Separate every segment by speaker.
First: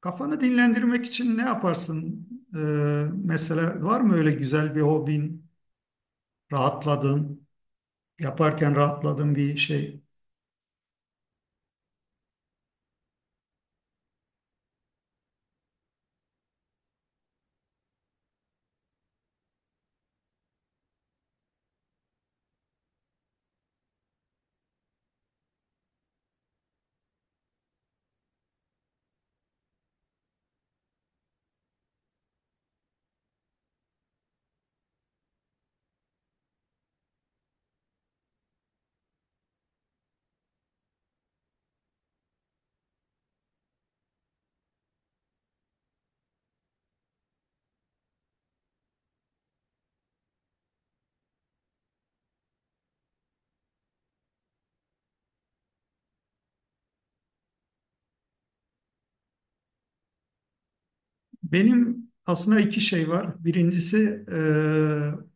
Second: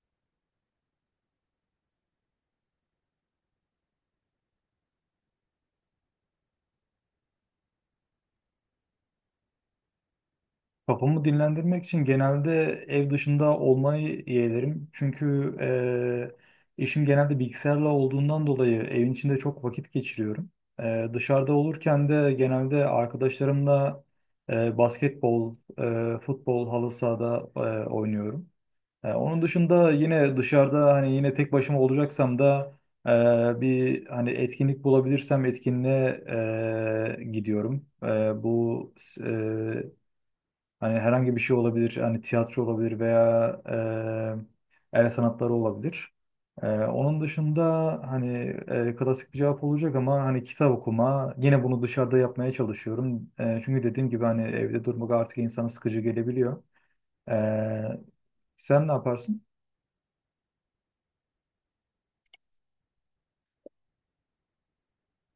Speaker 1: Kafanı dinlendirmek için ne yaparsın? Mesela var mı öyle güzel bir hobin, rahatladığın, yaparken rahatladığın bir şey?
Speaker 2: Kafamı dinlendirmek için genelde ev dışında olmayı yeğlerim. Çünkü işim genelde bilgisayarla olduğundan dolayı evin içinde çok vakit geçiriyorum. Dışarıda olurken de genelde arkadaşlarımla basketbol, futbol, halı sahada oynuyorum. Onun dışında yine dışarıda hani yine tek başıma olacaksam da bir hani etkinlik bulabilirsem etkinliğe gidiyorum. Bu eee Hani herhangi bir şey olabilir. Hani tiyatro olabilir veya el sanatları olabilir. Onun dışında hani klasik bir cevap olacak ama hani kitap okuma. Yine bunu dışarıda yapmaya çalışıyorum. Çünkü dediğim gibi hani evde durmak artık insana sıkıcı gelebiliyor. E, Sen ne yaparsın?
Speaker 1: Benim aslında iki şey var. Birincisi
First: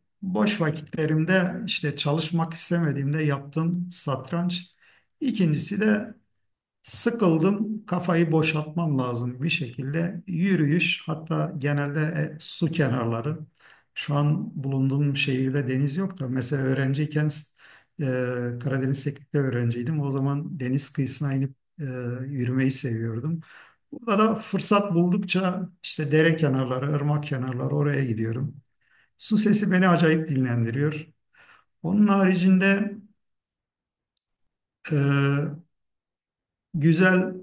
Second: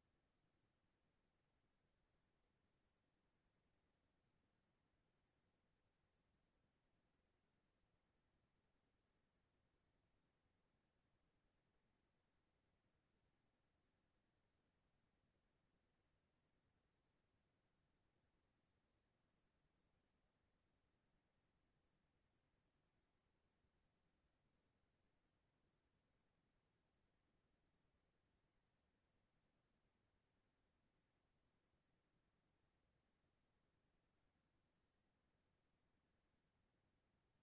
Speaker 1: boş vakitlerimde işte çalışmak istemediğimde yaptığım satranç. İkincisi de sıkıldım, kafayı boşaltmam lazım bir şekilde. Yürüyüş, hatta genelde su kenarları. Şu an bulunduğum şehirde deniz yok da mesela öğrenciyken e, Karadeniz Teknik'te öğrenciydim. O zaman deniz kıyısına inip e, yürümeyi seviyordum. Burada da fırsat buldukça işte dere kenarları, ırmak kenarları oraya gidiyorum. Su sesi beni acayip dinlendiriyor. Onun haricinde e, güzel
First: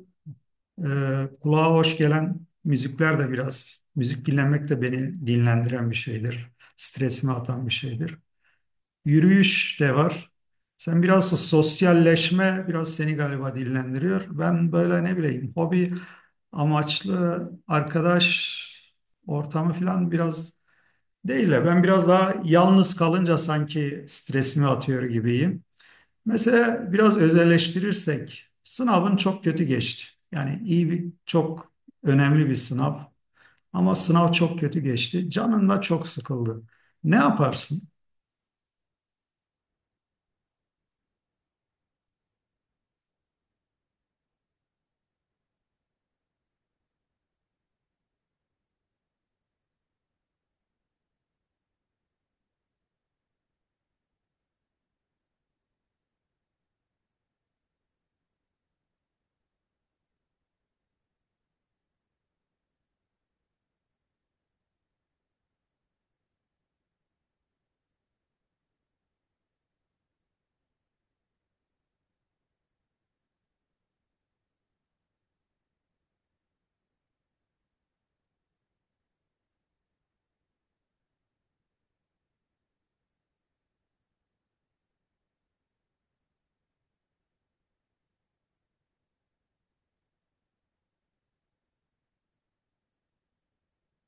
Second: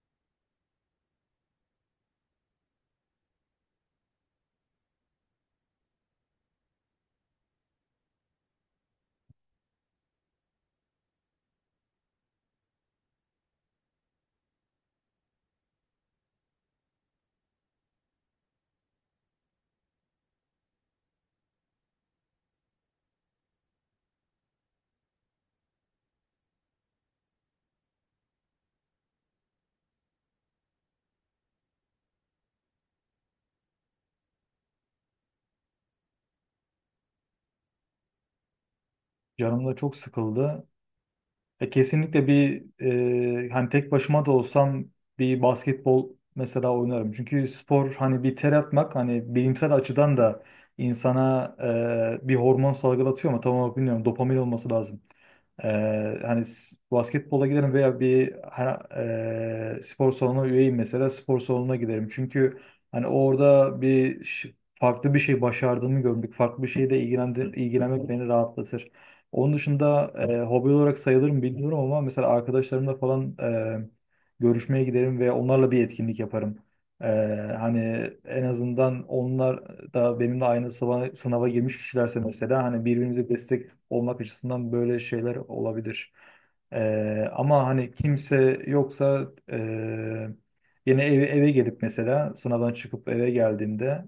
Speaker 1: Kulağa hoş gelen müzikler de biraz, müzik dinlemek de beni dinlendiren bir şeydir. Stresimi atan bir şeydir. Yürüyüş de var. Sen biraz sosyalleşme biraz seni galiba dinlendiriyor. Ben böyle ne bileyim hobi amaçlı arkadaş ortamı falan biraz değil de ben biraz daha yalnız kalınca sanki stresimi atıyor gibiyim. Mesela biraz özelleştirirsek sınavın çok kötü geçti. Yani iyi bir çok önemli bir sınav ama sınav çok kötü geçti. Canın da çok sıkıldı. Ne yaparsın?
Speaker 2: Canım da çok sıkıldı. Kesinlikle bir hani tek başıma da olsam bir basketbol mesela oynarım. Çünkü spor hani bir ter atmak hani bilimsel açıdan da insana bir hormon salgılatıyor ama tam olarak bilmiyorum dopamin olması lazım. E, Hani basketbola giderim veya spor salonuna üyeyim, mesela spor salonuna giderim. Çünkü hani orada farklı bir şey başardığımı görmek, farklı bir şeyle ilgilenmek beni rahatlatır. Onun dışında hobi olarak sayılır mı bilmiyorum ama mesela arkadaşlarımla falan görüşmeye giderim ve onlarla bir etkinlik yaparım. E, Hani en azından onlar da benimle aynı sınava girmiş kişilerse mesela hani birbirimize destek olmak açısından böyle şeyler olabilir. Ama hani kimse yoksa yine eve gelip mesela sınavdan çıkıp eve geldiğimde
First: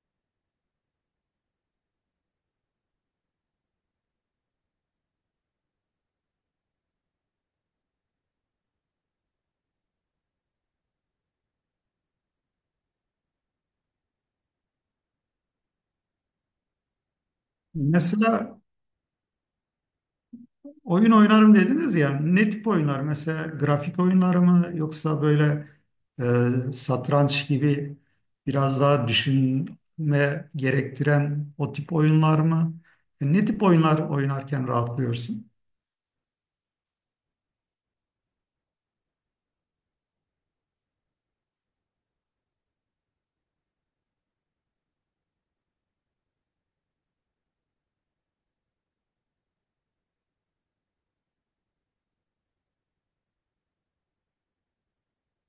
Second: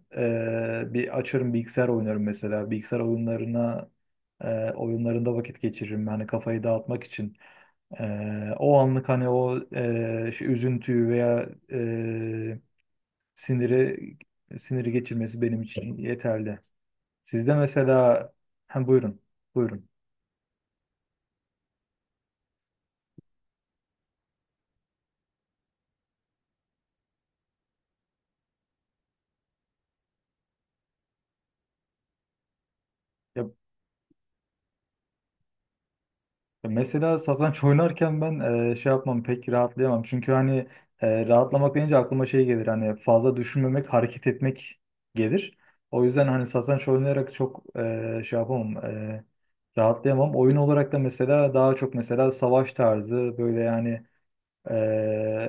Speaker 2: bir açarım bilgisayar oynarım mesela. Bilgisayar oyunlarına e, oyunlarında vakit geçiririm. Hani kafayı dağıtmak için. O anlık hani şu üzüntüyü veya siniri siniri geçirmesi benim için yeterli. Sizde mesela
Speaker 1: Mesela
Speaker 2: hem buyurun. Buyurun.
Speaker 1: oyun oynarım dediniz ya, ne tip oyunlar? Mesela grafik oyunları mı yoksa böyle satranç gibi biraz daha düşünme gerektiren o tip oyunlar mı?
Speaker 2: Ya,
Speaker 1: Ne tip oyunlar oynarken rahatlıyorsun?
Speaker 2: Mesela satranç oynarken ben şey yapmam, pek rahatlayamam. Çünkü hani rahatlamak deyince aklıma şey gelir hani fazla düşünmemek, hareket etmek gelir. O yüzden hani satranç oynayarak çok şey yapamam, rahatlayamam. Oyun olarak da mesela daha çok mesela savaş tarzı böyle yani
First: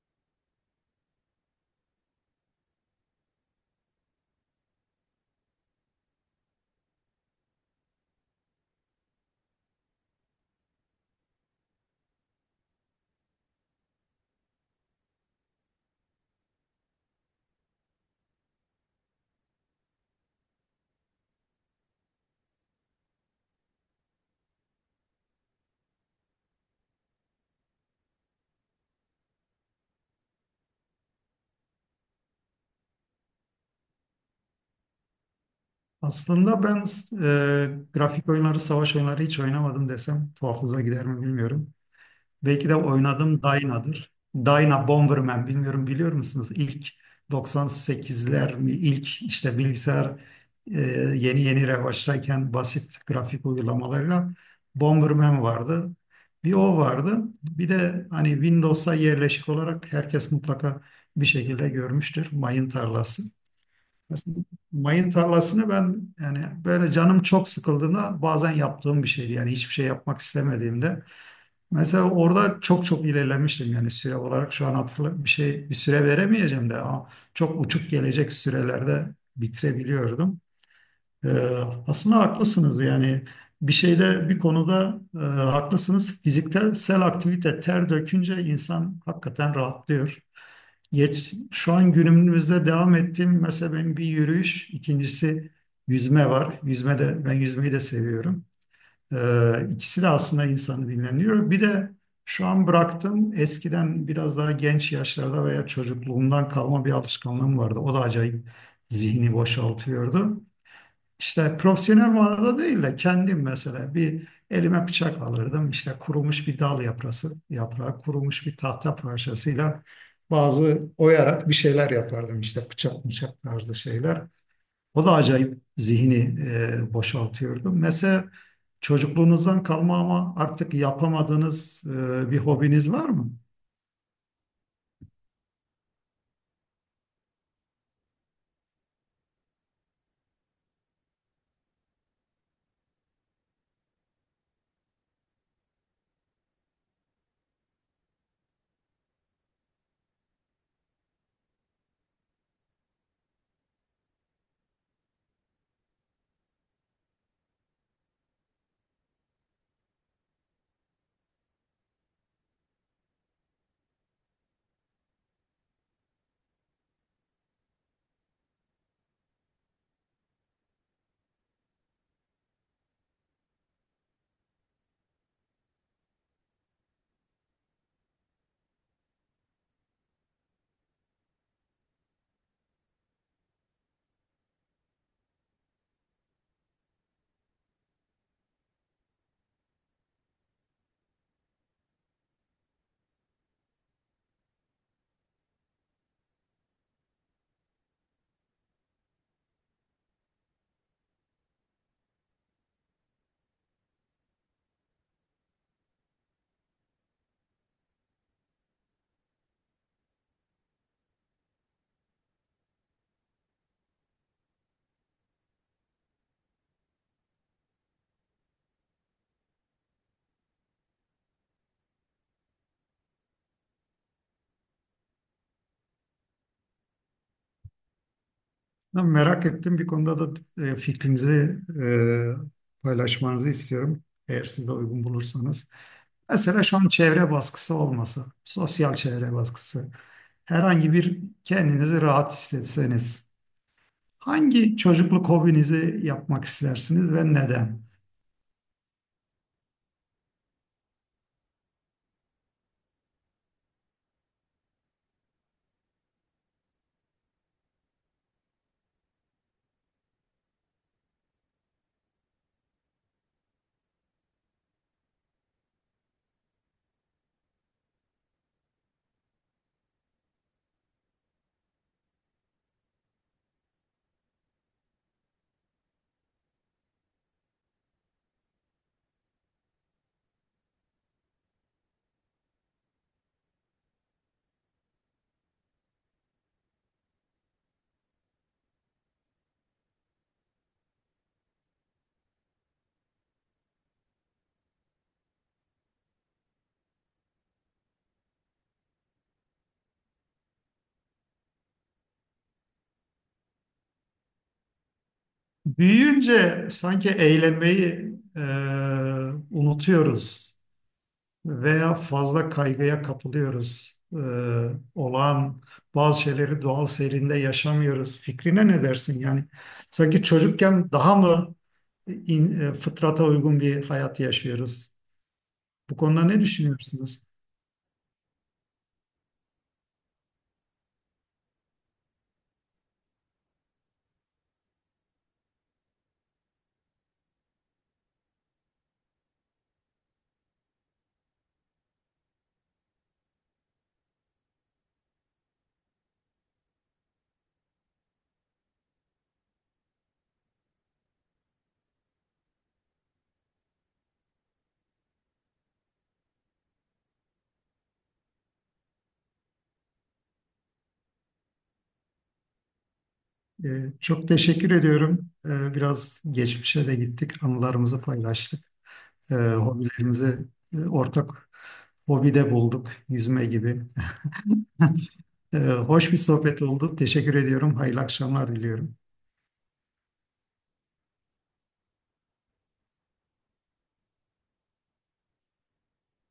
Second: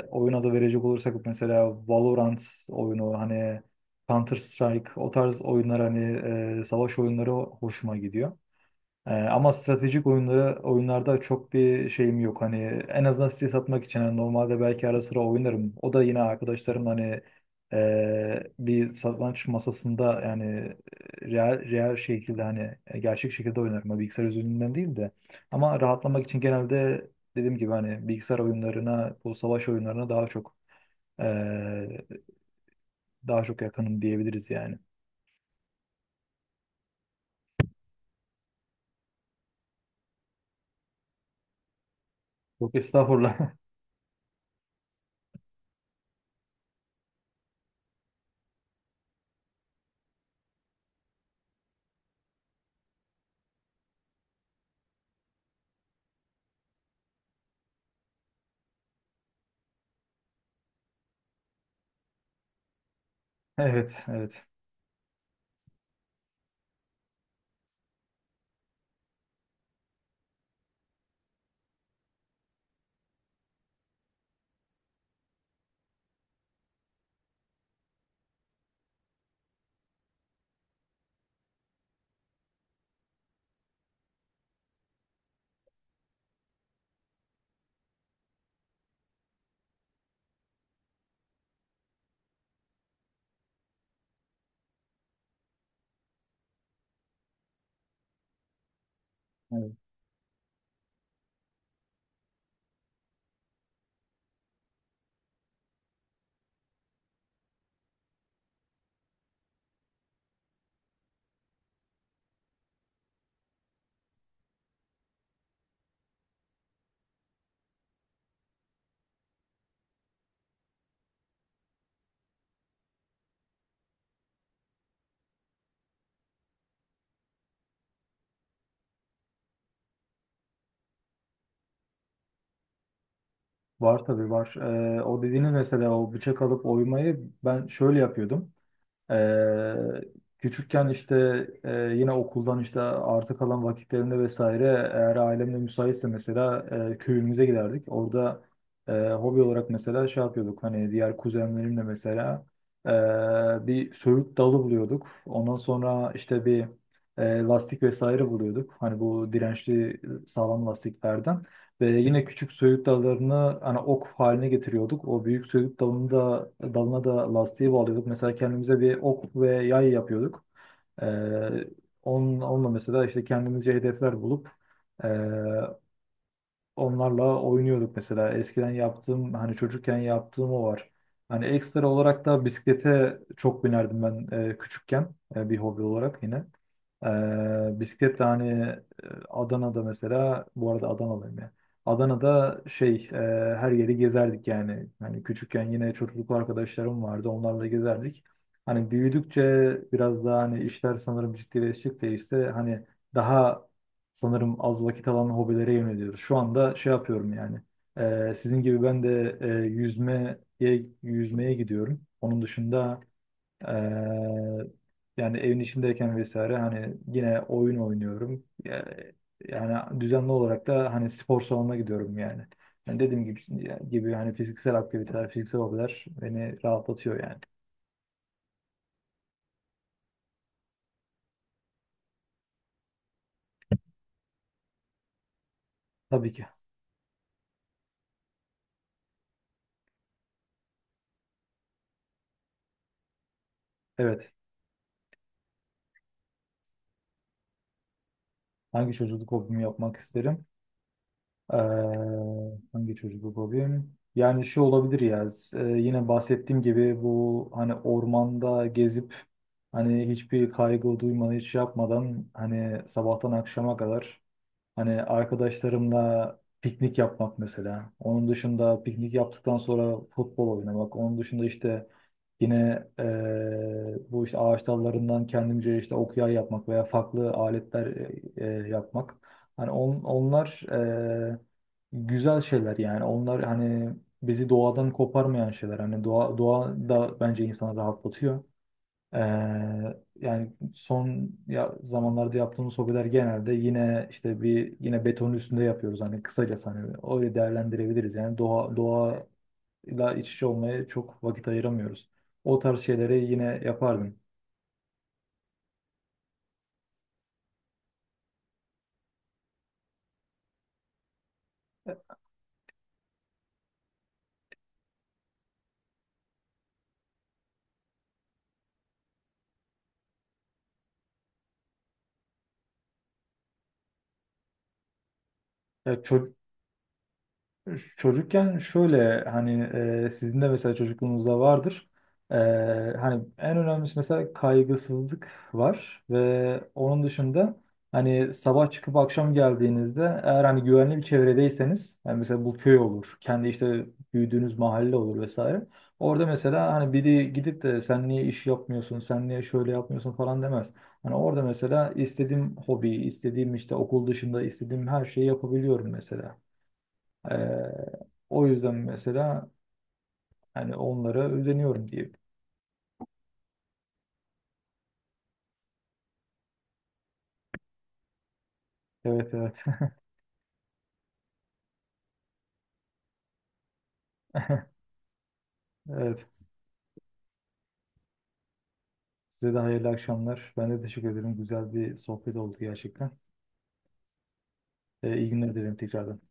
Speaker 2: oyun adı verecek olursak mesela Valorant oyunu hani Counter Strike o tarz oyunlar hani savaş oyunları hoşuma gidiyor. Ama stratejik oyunlarda çok bir şeyim yok. Hani en azından stres atmak için hani normalde belki ara sıra oynarım. O da yine arkadaşlarım hani bir satranç masasında yani real şekilde hani gerçek şekilde oynarım. Hani bilgisayar üzerinden değil de. Ama rahatlamak için genelde dediğim gibi hani bilgisayar oyunlarına, bu savaş oyunlarına e, daha çok yakınım diyebiliriz yani.
Speaker 1: Aslında ben grafik oyunları, savaş oyunları hiç oynamadım desem tuhafınıza gider mi bilmiyorum. Belki
Speaker 2: Yok
Speaker 1: de
Speaker 2: estağfurullah.
Speaker 1: oynadım Dyna'dır. Dyna Bomberman, bilmiyorum biliyor musunuz? İlk 98'ler mi? İlk işte bilgisayar e, yeni yeni revaçtayken basit grafik uygulamalarla Bomberman vardı. Bir o vardı. Bir de hani Windows'a yerleşik olarak herkes mutlaka bir şekilde görmüştür, mayın tarlası.
Speaker 2: Evet,
Speaker 1: Mesela
Speaker 2: evet.
Speaker 1: mayın tarlasını ben yani böyle canım çok sıkıldığında bazen yaptığım bir şeydi. Yani hiçbir şey yapmak istemediğimde. Mesela orada çok çok ilerlemiştim, yani süre olarak şu an hatırla bir şey bir süre veremeyeceğim de ama çok uçuk gelecek sürelerde bitirebiliyordum. Ee, aslında haklısınız yani bir şeyde bir konuda haklısınız. Fiziksel aktivite, ter dökünce insan hakikaten rahatlıyor. Geç, şu an günümüzde devam ettiğim mesela benim bir yürüyüş, ikincisi yüzme var. Yüzme de, ben yüzmeyi de seviyorum.
Speaker 2: Evet.
Speaker 1: İkisi de aslında insanı dinlendiriyor. Bir de şu an bıraktım. Eskiden biraz daha genç yaşlarda veya çocukluğumdan kalma bir alışkanlığım vardı. O da acayip zihni boşaltıyordu. İşte profesyonel manada değil de kendim mesela bir elime bıçak alırdım. İşte kurumuş bir dal yaprası, yaprağı, kurumuş bir tahta parçasıyla bazı oyarak bir şeyler yapardım. İşte bıçak bıçak tarzı şeyler. O da acayip zihni boşaltıyordu. Mesela çocukluğunuzdan kalma ama artık yapamadığınız bir hobiniz var mı?
Speaker 2: Var, tabii var. O dediğiniz mesela, o bıçak alıp oymayı ben şöyle yapıyordum. Ee, Küçükken işte yine okuldan işte artık kalan vakitlerimde vesaire, eğer ailemle müsaitse mesela köyümüze giderdik. Orada hobi olarak mesela şey yapıyorduk hani, diğer kuzenlerimle mesela bir söğüt dalı buluyorduk. Ondan sonra işte bir lastik vesaire buluyorduk. Hani bu dirençli, sağlam lastiklerden. Ve yine küçük söğüt dallarını hani ok haline getiriyorduk. O büyük söğüt dalına da lastiği bağlıyorduk. Mesela kendimize bir ok ve yay yapıyorduk. Ee, onunla mesela işte kendimize hedefler bulup onlarla oynuyorduk mesela. Eskiden yaptığım hani, çocukken yaptığım o var. Hani ekstra olarak da bisiklete çok binerdim ben küçükken, bir hobi olarak yine. Bisikletle hani Adana'da, mesela bu arada Adanalıyım ya. Adana'da şey her yeri gezerdik yani. Hani küçükken yine çocukluk arkadaşlarım vardı, onlarla gezerdik. Hani büyüdükçe biraz daha hani işler sanırım ciddileştikçe işte hani daha sanırım az vakit alan hobilere yöneliyoruz. Şu anda şey yapıyorum yani. Sizin gibi ben de yüzmeye gidiyorum. Onun dışında e, yani evin içindeyken vesaire hani yine oyun oynuyorum. Yani düzenli olarak da hani spor salonuna gidiyorum yani. Yani dediğim gibi hani fiziksel aktiviteler, fiziksel hobiler beni rahatlatıyor yani.
Speaker 1: Ben merak ettim. Bir konuda da fikrinizi paylaşmanızı istiyorum. Eğer siz de uygun bulursanız.
Speaker 2: Tabii ki.
Speaker 1: Mesela şu an çevre baskısı olması, sosyal çevre baskısı. Herhangi bir kendinizi rahat hissetseniz,
Speaker 2: Evet.
Speaker 1: hangi çocukluk hobinizi yapmak istersiniz ve neden?
Speaker 2: Hangi çocukluk hobimi yapmak isterim? Ee, Hangi çocuklu fobim? Yani şu olabilir ya. Yine bahsettiğim gibi bu hani ormanda gezip hani hiçbir kaygı duymadan, hiç şey yapmadan, hani sabahtan akşama kadar hani arkadaşlarımla piknik yapmak mesela. Onun dışında piknik yaptıktan sonra futbol oynamak. Onun dışında işte yine bu işte ağaç dallarından kendimce işte okuya yapmak veya farklı aletler yapmak. Hani onlar güzel şeyler yani. Onlar hani bizi doğadan koparmayan şeyler. Hani doğa da bence insanı rahatlatıyor. Ee, Yani son ya zamanlarda yaptığımız hobiler genelde yine işte bir, yine betonun üstünde yapıyoruz hani, kısaca hani öyle değerlendirebiliriz yani, doğayla iç içe olmaya çok vakit ayıramıyoruz. O tarz şeyleri yine yapardım.
Speaker 1: Büyüyünce sanki eğlenmeyi unutuyoruz veya fazla kaygıya kapılıyoruz. Olağan bazı şeyleri doğal seyrinde yaşamıyoruz. Fikrine ne dersin? Yani sanki çocukken daha mı fıtrata uygun bir hayat yaşıyoruz?
Speaker 2: Ya
Speaker 1: Bu konuda
Speaker 2: ço-
Speaker 1: ne düşünüyorsunuz?
Speaker 2: Çocukken şöyle hani sizin de mesela çocukluğunuzda vardır. E, Hani en önemlisi mesela kaygısızlık var, ve onun dışında hani sabah çıkıp akşam geldiğinizde, eğer hani güvenli bir çevredeyseniz, yani mesela bu köy olur, kendi işte büyüdüğünüz mahalle olur vesaire. Orada mesela hani biri gidip de sen niye iş yapmıyorsun, sen niye şöyle yapmıyorsun falan demez. Hani orada mesela istediğim hobi, istediğim işte okul dışında istediğim her şeyi yapabiliyorum mesela. Ee, O yüzden mesela hani onlara özeniyorum diyeyim.
Speaker 1: Ee, çok teşekkür ediyorum. Biraz geçmişe de gittik, anılarımızı paylaştık.
Speaker 2: Evet, evet.
Speaker 1: Hobilerimizi ortak hobide bulduk, yüzme gibi. Hoş bir
Speaker 2: Evet.
Speaker 1: sohbet oldu. Teşekkür ediyorum. Hayırlı akşamlar diliyorum.
Speaker 2: Size de hayırlı akşamlar. Ben de teşekkür ederim. Güzel bir sohbet oldu gerçekten. İyi günler dilerim tekrardan.